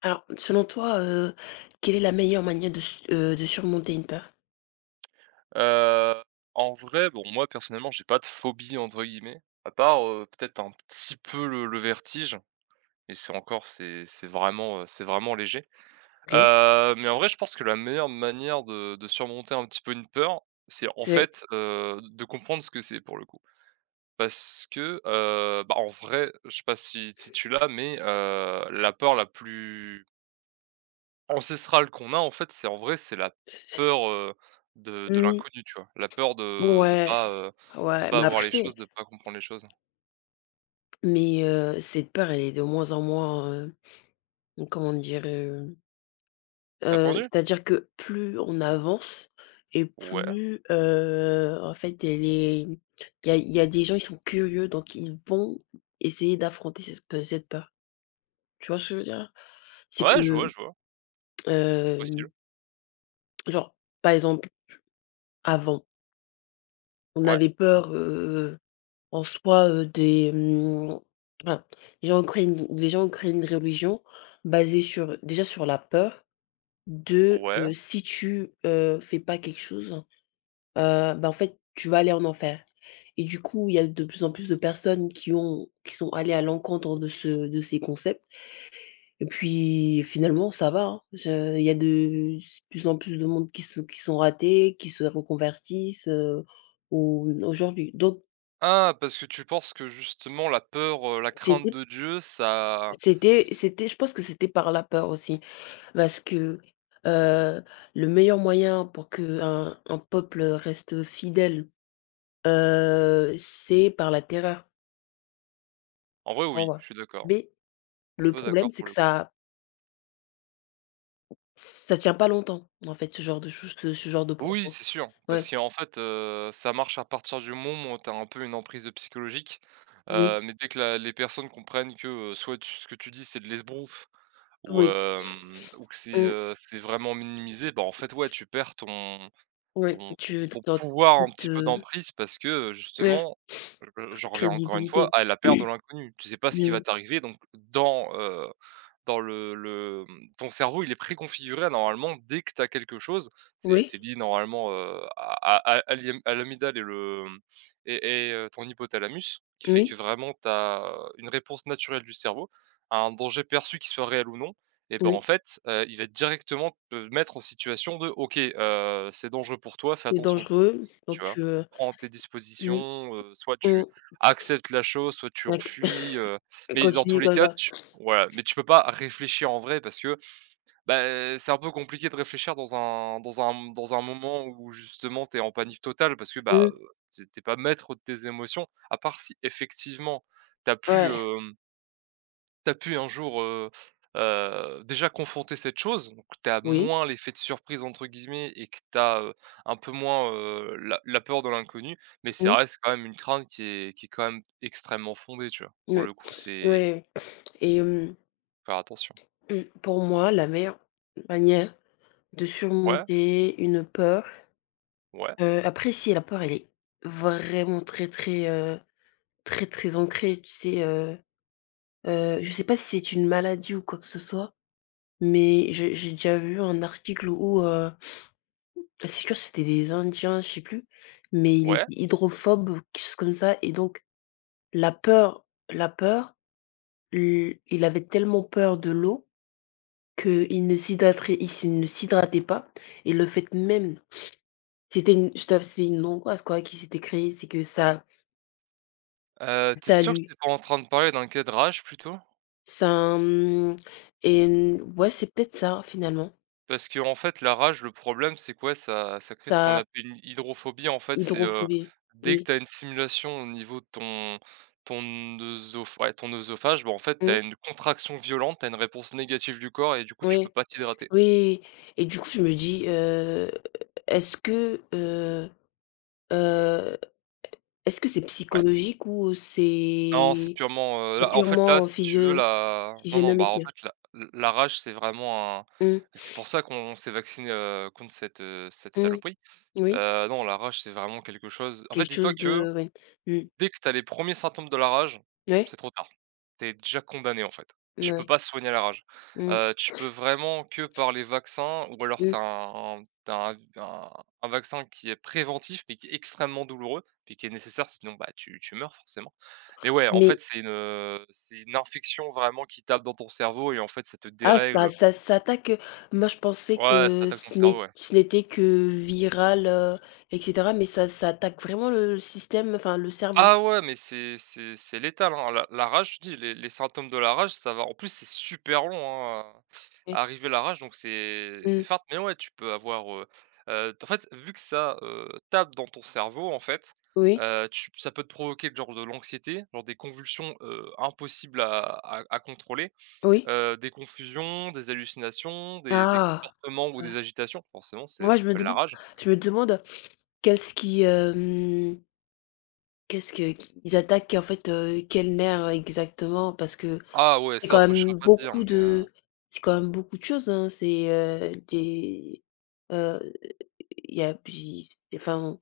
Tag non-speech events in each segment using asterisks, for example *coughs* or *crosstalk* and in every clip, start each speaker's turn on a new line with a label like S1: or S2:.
S1: Alors, selon toi, quelle est la meilleure manière de su de surmonter une peur?
S2: Heu, En vrai, bon, moi, personnellement, j'ai pas de «phobie» entre guillemets, à part, peut-être un petit peu le vertige et c'est encore c'est vraiment, c'est vraiment léger.
S1: OK.
S2: Mais en vrai, je pense que la meilleure manière de surmonter un petit peu une peur, c'est en
S1: C'est
S2: fait, de comprendre ce que c'est pour le coup. Parce que, bah, en vrai, je sais pas si tu l'as, mais la peur la plus ancestrale qu'on a en fait, c'est en vrai, c'est la peur, de
S1: mmh.
S2: l'inconnu, tu vois? La peur de
S1: Ouais,
S2: pas, de
S1: ouais,
S2: pas
S1: mais
S2: avoir les
S1: après
S2: choses, de pas comprendre les choses.
S1: mais cette peur, elle est de moins en moins, comment dire?
S2: Répondu.
S1: C'est-à-dire que plus on avance et
S2: Ouais,
S1: plus, en fait, elle est il y a des gens, ils sont curieux, donc ils vont essayer d'affronter cette peur. Tu vois ce que je veux dire? C'est
S2: ouais,
S1: que,
S2: je vois, c'est possible.
S1: hem, genre, par exemple, avant, on
S2: Ouais,
S1: avait peur. En soi, enfin, les gens créent une religion basée sur déjà sur la peur de,
S2: ouais.
S1: si tu fais pas quelque chose, bah, en fait, tu vas aller en enfer et du coup, il y a de plus en plus de personnes qui sont allées à l'encontre de ce de ces concepts et puis finalement ça va, hein. Je Il y a de plus en plus de monde qui sont ratés, qui se reconvertissent, au aujourd'hui donc
S2: Ah, parce que tu penses que justement la peur, la crainte
S1: c'était
S2: de Dieu ça
S1: C'était
S2: c
S1: c'était je pense que c'était par la peur aussi, parce que, heu, le meilleur moyen pour que un peuple reste fidèle, c'est par la terreur,
S2: en vrai
S1: pour
S2: oui, je
S1: moi.
S2: suis d'accord,
S1: Mais
S2: un
S1: le
S2: peu
S1: problème,
S2: d'accord
S1: c'est
S2: pour
S1: que
S2: le coup.
S1: ça tient pas longtemps, en fait, ce genre de choses, ce genre de
S2: Oui,
S1: propos.
S2: c'est sûr,
S1: Ouais,
S2: parce qu'en fait, ça marche à partir du moment où tu as un peu une emprise, psychologique,
S1: oui,
S2: mais dès que la les personnes comprennent que, soit tu ce que tu dis, c'est de l'esbrouffe ou
S1: oui,
S2: ou que
S1: mmh,
S2: c'est vraiment minimisé, bah, en fait, ouais, tu perds ton
S1: oui,
S2: ton ton
S1: tu
S2: ton pouvoir un
S1: toute,
S2: petit peu d'emprise parce que,
S1: ouais,
S2: justement, je
S1: toute
S2: j'en reviens encore une fois
S1: crédibilité.
S2: à la peur de
S1: *clears throat*
S2: l'inconnu. Tu sais pas ce qui va
S1: Mmh.
S2: t'arriver donc dans le ton cerveau, il est préconfiguré normalement dès que tu as quelque chose, c'est
S1: Oui,
S2: c'est lié normalement, à l'hyam à l'amygdale et le, mmh et ton hypothalamus, qui fait que
S1: oui,
S2: vraiment tu as une réponse naturelle du cerveau à un danger perçu, qui soit réel ou non et ben, en
S1: mmh,
S2: fait, il va directement te mettre en situation de: «OK, c'est dangereux pour toi, fais
S1: c'est
S2: attention, quoi».
S1: dangereux,
S2: Tu
S1: donc
S2: vois?
S1: heu,
S2: Prends tes
S1: mmh,
S2: dispositions, soit
S1: mmh,
S2: tu acceptes la chose, soit tu en
S1: acc
S2: fuis, mais dans tous
S1: continue
S2: les
S1: comme
S2: cas,
S1: ça.
S2: voilà, mais tu peux pas réfléchir en vrai parce que, bah, c'est un peu compliqué de réfléchir dans un moment où justement tu es en panique totale parce que, bah,
S1: Mmh,
S2: t'es tu pas maître de tes émotions, à part si effectivement t'as pu,
S1: ouais,
S2: hem, tu pu un jour, déjà confronter cette chose, donc tu as
S1: oui,
S2: moins l'effet de «surprise» entre guillemets et que tu as, un peu moins, la peur de l'inconnu, mais ça
S1: mmh,
S2: reste quand même une crainte qui est quand même extrêmement fondée, tu vois? Pour
S1: oui,
S2: le coup, c'est
S1: ouais et
S2: faire attention.
S1: mmh, pour moi, la meilleure manière de
S2: Ouais,
S1: surmonter une peur,
S2: ouais,
S1: après si la peur, elle est vraiment très, très, très, très ancrée, tu sais, je sais pas si c'est une maladie ou quoi que ce soit, mais j'ai déjà vu un article où, c'est sûr c'était des Indiens, je sais plus, mais il était
S2: ouais.
S1: hydrophobe ou quelque chose comme ça et donc la peur il avait tellement peur de l'eau qu'il ne s'hydratait, il s ne s'hydratait pas et le fait même c'était une je dois c'est une angoisse quoi qui s'était créée, c'est que ça
S2: Tu
S1: ça
S2: sûr que
S1: lui
S2: t'es pas en train de parler d'un cas de rage plutôt?
S1: ça, mmh et mmh, ouais, c'est peut-être ça finalement,
S2: Parce que en fait la rage, le problème c'est quoi? Ça crée ce qu'on
S1: ça
S2: appelle une hydrophobie en fait, c'est,
S1: hydrophobie.
S2: dès que
S1: Oui.
S2: t'as une simulation au niveau de ton ton œsoph ouais, ton œsophage, bah, en fait
S1: Mmh,
S2: t'as une contraction violente, t'as une réponse négative du corps et du coup tu peux
S1: oui,
S2: pas t'hydrater.
S1: oui et du coup, je me dis, est-ce que, heu heu, est-ce que c'est
S2: Ouais?
S1: psychologique ou
S2: Non, c'est purement,
S1: c'est physiologique,
S2: là en fait là si tu veux la non, non, bah, en
S1: physionomique?
S2: fait la rage c'est vraiment un
S1: Mmh,
S2: c'est pour ça qu'on s'est vacciné contre cette
S1: mmh.
S2: saloperie.
S1: Oui,
S2: Non, la rage, c'est vraiment quelque chose en fait,
S1: quelque
S2: dis-toi
S1: chose
S2: que
S1: de ouais. Mmh.
S2: dès que tu as les premiers symptômes de la rage,
S1: Ouais,
S2: c'est trop tard. Tu es déjà condamné, en fait. Tu peux
S1: ouais.
S2: pas soigner la rage.
S1: Mmh,
S2: Tu peux vraiment que par les vaccins ou alors tu
S1: mmh.
S2: as un tu un vaccin qui est préventif, mais qui est extrêmement douloureux, puis qui est nécessaire, sinon, bah, tu meurs forcément. Mais ouais, en
S1: Mais
S2: fait, c'est une infection vraiment qui tape dans ton cerveau et en fait, ça te
S1: ça
S2: dérègle.
S1: ça ça attaque, moi je pensais
S2: Ouais, ça
S1: que
S2: attaque ton
S1: ce
S2: cerveau,
S1: n'est
S2: ouais.
S1: ce n'était que viral, et cetera, mais ça attaque vraiment le système, enfin le cerveau.
S2: Ah ouais, mais c'est létal, hein. La rage, je te dis, les symptômes de la rage, ça va en plus, c'est super long, hein, à
S1: Ouais.
S2: à arriver la rage, donc c'est
S1: Mmh.
S2: fat. Mais ouais, tu peux avoir, en fait, vu que ça, tape dans ton cerveau, en fait,
S1: Oui,
S2: tu ça peut te provoquer le genre de l'anxiété, genre des convulsions, impossibles à contrôler,
S1: oui.
S2: des confusions, des hallucinations, des
S1: Ah!
S2: comportements ou des
S1: Ah.
S2: agitations. Forcément, c'est
S1: Moi
S2: ça s'appelle la rage.
S1: je me demande qu'est-ce qui, hem, qu'est-ce que qu'ils attaquent en fait, quel nerf exactement? Parce que
S2: Ah ouais,
S1: C'est
S2: ça,
S1: quand
S2: après, je ne saurais
S1: même
S2: pas te dire, mais
S1: beaucoup de c'est quand même beaucoup de choses, hein. C'est, heu, il y a enfin,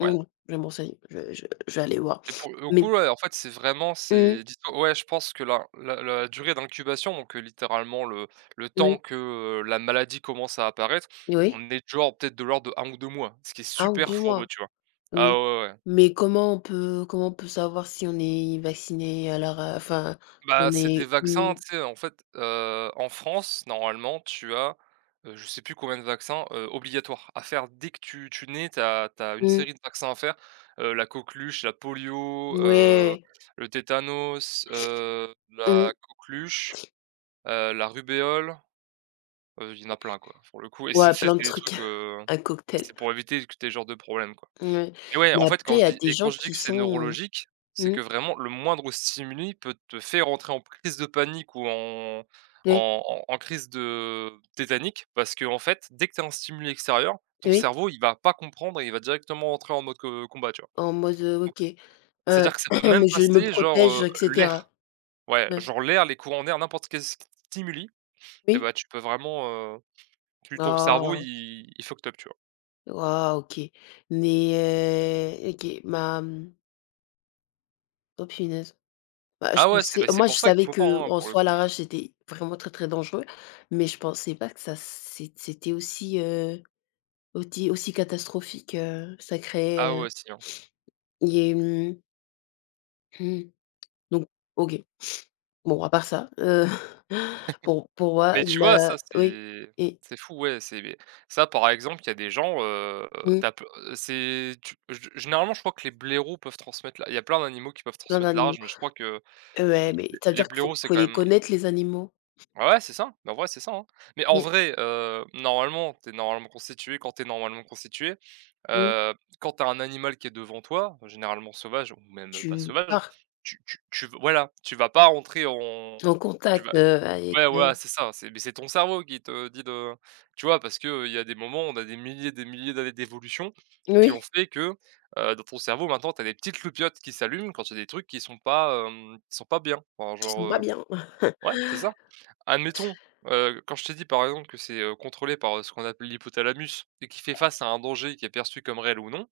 S2: ouais?
S1: mmh, je me renseigne, je vais aller voir.
S2: Et pour le
S1: Mais
S2: coup, ouais, en fait, c'est vraiment
S1: mmh,
S2: c'est dis-toi ouais, je pense que la durée d'incubation, donc littéralement le temps
S1: oui,
S2: que, la maladie commence à apparaître,
S1: oui,
S2: on est genre peut-être de l'ordre de 1 ou 2 mois, ce qui est
S1: un ou
S2: super
S1: 2
S2: fourbe,
S1: mois,
S2: tu vois? Ah ouais,
S1: oui.
S2: ouais. Ouais.
S1: Mais comment on peut savoir si on est vacciné à leur, enfin,
S2: Bah,
S1: qu'on
S2: c'est des
S1: est
S2: vaccins,
S1: immu
S2: tu sais, en fait, en France, normalement, tu as, je sais plus combien de vaccins, obligatoires à faire dès que tu nais, tu as une
S1: mmh,
S2: série de vaccins à faire, la coqueluche, la polio,
S1: ouais,
S2: le tétanos,
S1: mmh,
S2: la coqueluche, la rubéole, il y en a plein, quoi, pour le coup et c'est
S1: ouais,
S2: c'est
S1: plein de
S2: des
S1: trucs,
S2: trucs,
S1: *laughs* un cocktail.
S2: c'est pour éviter que tu aies ce genre de problème, quoi.
S1: Mouais.
S2: Et ouais, en
S1: Mais
S2: fait,
S1: après, il y a des
S2: quand
S1: gens
S2: je dis
S1: qui
S2: que c'est
S1: sont
S2: neurologique, c'est
S1: mmh,
S2: que vraiment le moindre stimuli peut te faire entrer en crise de panique ou en
S1: oui,
S2: en en en crise de tétanique parce que en fait, dès que tu as un stimuli extérieur, ton
S1: oui.
S2: cerveau, il va pas comprendre et il va directement entrer en mode co combat, tu vois?
S1: En mode,
S2: Donc
S1: OK, heu,
S2: c'est-à-dire que ça peut même
S1: *clears throat* je me
S2: passer genre,
S1: protège et cetera.
S2: l'air. Ouais,
S1: Ouais.
S2: genre l'air, les courants d'air, n'importe quel st stimuli et
S1: Oui?
S2: bah, tu peux vraiment, tu ton cerveau,
S1: Oh!
S2: il fucked up, tu vois?
S1: Waouh, OK. Mais, OK, oh punaise. Bah, je
S2: Ah ouais, c'est,
S1: pensais
S2: bah c'est
S1: moi je
S2: pour ça qu'il
S1: savais
S2: faut pas, hein,
S1: qu'en
S2: pour le
S1: soi
S2: coup.
S1: l'arrache c'était vraiment très, très dangereux, mais je pensais pas que ça c'é c'était aussi, auti aussi catastrophique, ça créait,
S2: Ah ouais, si, hein.
S1: il y ait, mmh, mmh, donc OK. Bon à part ça, *laughs* pour moi
S2: Mais tu vois, ça,
S1: la oui
S2: c'est
S1: et
S2: c'est fou, ouais, c'est ça, par exemple, il y a des gens,
S1: mmh,
S2: tu peu c'est tu g généralement, je crois que les blaireaux peuvent transmettre la il y a plein d'animaux qui peuvent
S1: plein
S2: transmettre la
S1: d'animaux.
S2: mais je crois que les
S1: Ouais, mais ça veut
S2: les
S1: dire qu'il
S2: blaireaux, c'est
S1: faut
S2: quand
S1: les
S2: même
S1: connaître les animaux.
S2: ouais, ouais, c'est ça, mais en vrai, c'est ça, hein. Mais en
S1: Mmh.
S2: vrai, normalement, t'es normalement constitué quand t'es normalement constitué,
S1: Mmh.
S2: heu, quand t'as un animal qui est devant toi, généralement sauvage ou même pas
S1: Tu
S2: sauvage,
S1: pars
S2: tu voilà, tu vas pas rentrer en
S1: en contact, avec,
S2: ouais, voilà, c'est ça, c'est mais c'est ton cerveau qui te dit de tu vois? Parce qu'il il y a des moments, on a des milliers d'années d'évolution qui
S1: oui.
S2: ont fait que, dans ton cerveau maintenant, tu as des petites loupiotes qui s'allument quand il y a des trucs qui sont pas, qui sont pas bien. Enfin
S1: Qui
S2: genre,
S1: sont pas bien. *laughs*
S2: ouais, c'est ça. Admettons, quand je t'ai dit par exemple que c'est, contrôlé par, ce qu'on appelle l'hypothalamus et qui fait face à un danger qui est perçu comme réel ou non,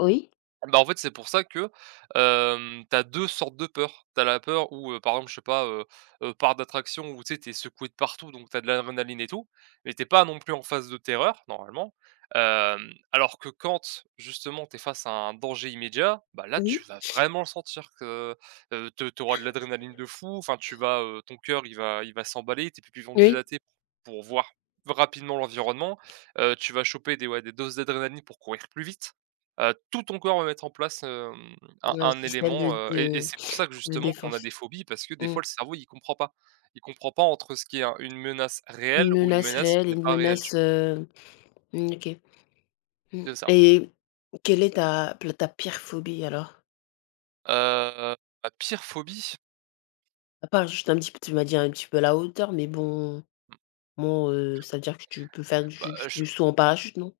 S1: Oui?
S2: bah, en fait, c'est pour ça que, tu as sortes de peurs. T'as la peur où, par exemple, je sais pas, parc d'attraction où tu sais, t'es secoué de partout, donc t'as de l'adrénaline et tout, mais t'es pas non plus en phase de terreur, normalement. Alors que quand, justement, t'es face à un danger immédiat, bah, là, tu
S1: Oui,
S2: vas vraiment le sentir que, te tu de l'adrénaline de fou, enfin, tu vas, ton cœur, il va s'emballer, tes pupilles vont
S1: oui.
S2: dilater pour voir rapidement l'environnement, tu vas choper des ouais, des doses d'adrénaline pour courir plus vite tout ton corps va mettre en place, un
S1: Un
S2: un
S1: système
S2: élément, et c'est pour ça que
S1: de
S2: justement qu'on a des
S1: défense.
S2: phobies parce que des
S1: Mmh.
S2: fois le cerveau il comprend pas. Il comprend pas entre ce qui est un une menace réelle ou une menace qui n'est
S1: Une
S2: pas réelle, tu
S1: menace,
S2: vois?
S1: mmh, OK. Mmh
S2: C'est ça.
S1: et quelle est ta pire phobie alors?
S2: Heu, Ma pire phobie?
S1: À part juste un petit peu tu m'as dit un petit peu la hauteur, mais bon, ça veut dire que tu peux faire
S2: Bah, je
S1: du saut en parachute, non?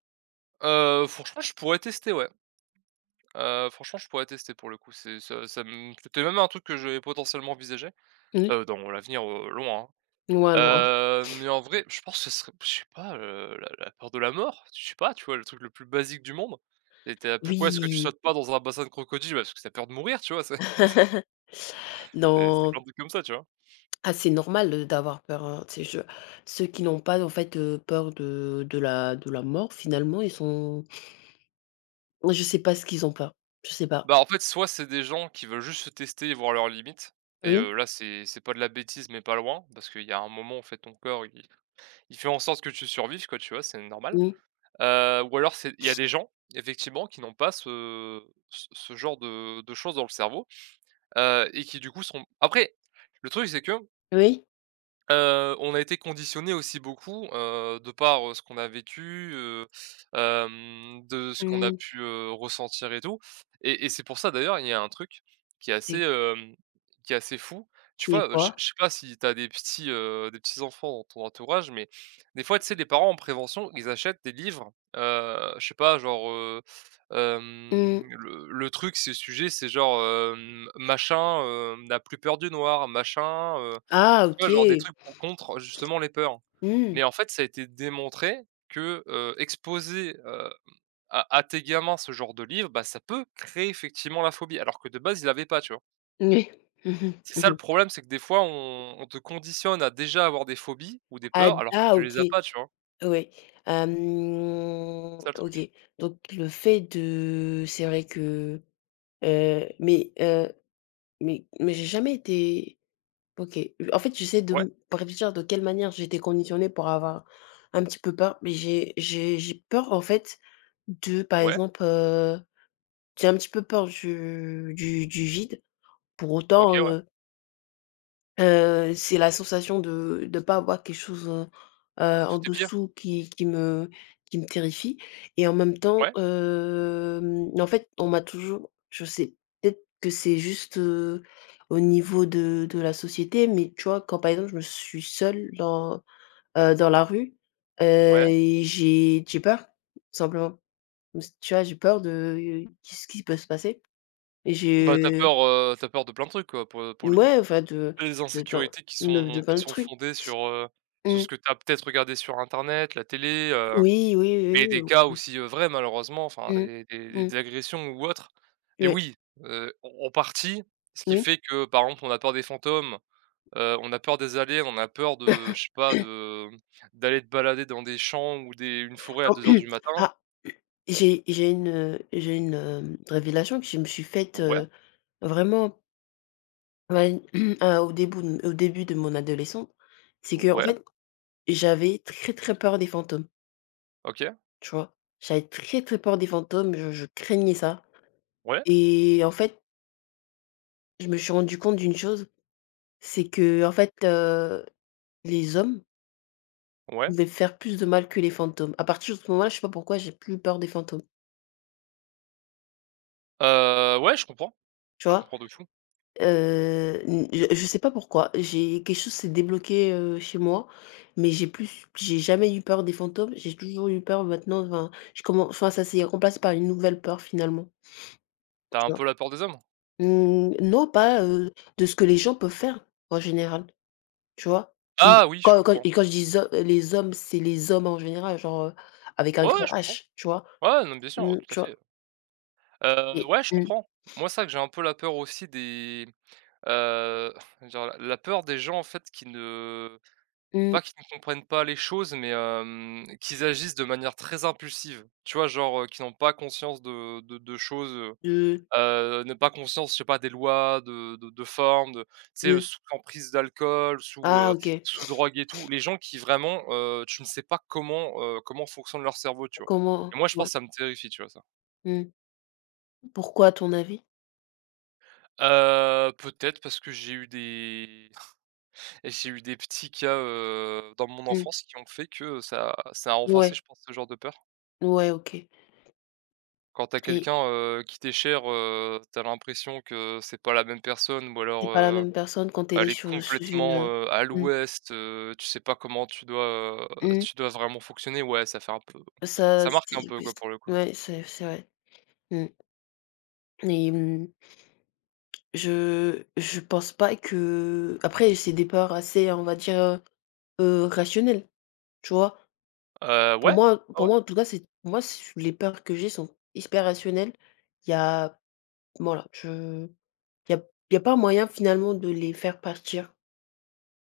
S2: franchement je pourrais tester ouais. Franchement je pourrais tester pour le coup, c'est ça ça me c'était même un truc que j'avais potentiellement envisagé,
S1: Oui.
S2: dans l'avenir, loin,
S1: Loin,
S2: hein.
S1: loin.
S2: Mais en vrai, je pense que ce serait je sais pas, la peur de la mort? Je sais pas, tu vois? Le truc le plus basique du monde. Et tu pourquoi est-ce que tu
S1: Oui.
S2: sautes pas dans un bassin de crocodile? Bah, parce que t'as peur de mourir, tu vois? C'est
S1: *laughs*
S2: *laughs* C'est
S1: Non,
S2: plein de trucs comme ça, tu vois?
S1: ah, c'est normal, d'avoir peur, hein. Tu sais, je ceux qui n'ont pas, en fait, peur de la mort, finalement, ils sont je sais pas ce qu'ils ont peur, je sais pas.
S2: Bah, en fait, soit c'est des gens qui veulent juste se tester et voir leurs limites et
S1: Oui?
S2: là, c'est pas de la bêtise, mais pas loin, parce qu'il y a un moment, en fait, ton corps, il fait en sorte que tu survives, quoi, tu vois? C'est normal.
S1: Mmh.
S2: Ou alors c'est il y a des gens, effectivement, qui n'ont pas ce genre de choses dans le cerveau. Et qui du coup sont après, le truc c'est que
S1: Oui?
S2: On a été conditionné aussi beaucoup, de par, ce qu'on a vécu, de ce qu'on a
S1: Mmh.
S2: pu, ressentir et tout, et c'est pour ça d'ailleurs, il y a un truc qui est
S1: C'est
S2: qui est assez fou. Tu
S1: C'est
S2: vois, je
S1: quoi?
S2: je sais pas si tu as des des petits enfants dans ton entourage, mais des fois, tu sais, les parents en prévention, ils achètent des livres, je sais pas, genre,
S1: Mmh.
S2: le truc, c'est le sujet, c'est genre, machin, n'a plus peur du noir, machin,
S1: Ah
S2: tu vois,
S1: OK.
S2: genre des trucs pour contre justement les peurs.
S1: Mmh.
S2: Mais en fait, ça a été démontré que, exposer, à tes gamins ce genre de livre, bah, ça peut créer effectivement la phobie, alors que de base ils l'avaient pas, tu vois?
S1: Oui. *laughs* Mmh mh.
S2: C'est ça le
S1: Mmh.
S2: problème, c'est que des fois on te conditionne à déjà avoir des phobies ou des
S1: Ah
S2: peurs alors que
S1: ah
S2: tu les
S1: OK,
S2: as pas, tu vois?
S1: oui. Hem,
S2: C'est ça le
S1: OK,
S2: truc.
S1: donc le fait de c'est vrai que, heu, mais heu, mais mais j'ai jamais été OK. En fait, j'essaie de
S2: Ouais,
S1: me réfléchir de quelle manière j'étais conditionnée pour avoir un petit peu peur, mais j'ai peur, en fait, de par
S2: ouais,
S1: exemple, j'ai un petit peu peur du vide. Pour autant,
S2: OK, ouais,
S1: C'est la sensation de pas avoir quelque chose,
S2: sous
S1: en
S2: tes pieds,
S1: dessous qui me terrifie et en même temps,
S2: ouais,
S1: en fait, on m'a toujours je sais, peut-être que c'est juste, au niveau de la société, mais tu vois, quand par exemple, je me suis seule dans, dans la rue,
S2: ouais.
S1: et j'ai peur, tout simplement. Tu vois, j'ai peur de qu'est-ce qui peut se passer et
S2: Bah, t'as
S1: j'ai
S2: peur, tu peur de plein de trucs quoi, pour le coup.
S1: ouais,
S2: Les
S1: de plein
S2: insécurités qui sont qui
S1: de
S2: sont
S1: trucs.
S2: fondées sur
S1: Mmh.
S2: ce que t'as peut-être regardé sur internet, la télé,
S1: Oui, oui,
S2: mais
S1: oui, oui,
S2: des cas
S1: ou
S2: aussi, vrais malheureusement, enfin
S1: mmh.
S2: des des
S1: Mmh.
S2: des agressions ou autres. Mais
S1: Ouais,
S2: oui, en en partie, ce qui
S1: oui.
S2: fait que, par exemple, on a peur des fantômes, on a peur des allées, on a peur de
S1: *coughs*
S2: je sais pas de mmh, d'aller te balader dans des champs ou des une forêt à
S1: En
S2: deux heures du
S1: *clears throat*
S2: matin.
S1: ah, j'ai une, révélation que je me suis faite,
S2: Ouais,
S1: vraiment, ouais, *clears throat* ah, au début de mon adolescence. C'est que en
S2: ouais,
S1: fait, j'avais très, très peur des fantômes,
S2: OK,
S1: tu vois? J'avais très, très peur des fantômes, je craignais ça
S2: ouais,
S1: et en fait, je me suis rendu compte d'une chose, c'est que en fait, les hommes
S2: ouais.
S1: pouvaient faire plus de mal que les fantômes. À partir de ce moment-là, je sais pas pourquoi, j'ai plus peur des fantômes.
S2: Ouais,
S1: Tu
S2: je
S1: vois?
S2: comprends de fou.
S1: N je sais pas pourquoi, j'ai quelque chose s'est débloqué, chez moi, mais j'ai jamais eu peur des fantômes, j'ai toujours eu peur maintenant, enfin, ça s'est remplacé par une nouvelle peur finalement,
S2: T'as un
S1: tu
S2: peu
S1: vois?
S2: la peur des hommes?
S1: Mmh, non, pas, de ce que les gens peuvent faire en général, tu vois? Une
S2: Ah oui, je comprends.
S1: quand je dis zo les hommes, c'est les hommes en général, genre, avec un
S2: Ouais, ouais,
S1: grand
S2: je comprends.
S1: H, tu vois?
S2: Ouais, non, bien sûr,
S1: Mmh,
S2: tout à
S1: tu
S2: fait.
S1: vois? Et
S2: Ouais, je
S1: mmh,
S2: comprends. Moi, c'est vrai que j'ai un peu la peur aussi des Heu, genre la peur des gens en fait qui ne
S1: mmh,
S2: pas qui ne comprennent pas les choses, mais qu'ils agissent de manière très impulsive. Tu vois? Genre, qui n'ont pas conscience de choses,
S1: de
S2: n'ont pas conscience, je sais pas, des lois, de forme, de tu sais,
S1: de
S2: sous emprise d'alcool,
S1: ah OK,
S2: sous drogue et tout. Les gens qui vraiment, tu ne sais pas comment, comment fonctionne leur cerveau, tu vois? Et
S1: comment
S2: moi je pense
S1: ouais,
S2: que ça me terrifie, tu vois ça?
S1: mmh, pourquoi à ton avis?
S2: Peut-être parce que j'ai eu des petits cas, dans mon
S1: Mmh.
S2: enfance qui ont fait que ça a renforcé, je
S1: Ouais,
S2: pense, ce genre de peur.
S1: ouais, OK
S2: Quand t'as
S1: et
S2: quelqu'un, qui t'est cher, tu l'impression que c'est pas la même personne ou alors,
S1: c'est pas la même personne quand elle est
S2: elle est
S1: sur sous une,
S2: complètement, à
S1: mmh,
S2: l'ouest, tu sais pas comment
S1: mmh.
S2: tu dois vraiment fonctionner. Ouais, ça fait un peu
S1: Ça,
S2: ça marque un
S1: c'est
S2: peu,
S1: plus
S2: quoi, pour le coup.
S1: ouais, c'est vrai. Mmh et mmh, je pense pas que après c'est des peurs assez, on va dire, rationnelles, tu vois?
S2: Ouais,
S1: Pour
S2: ouais.
S1: moi, en tout cas, c'est pour moi, c les peurs que j'ai sont hyper rationnelles. Il y a voilà, je il y a il y a pas moyen finalement de les faire partir.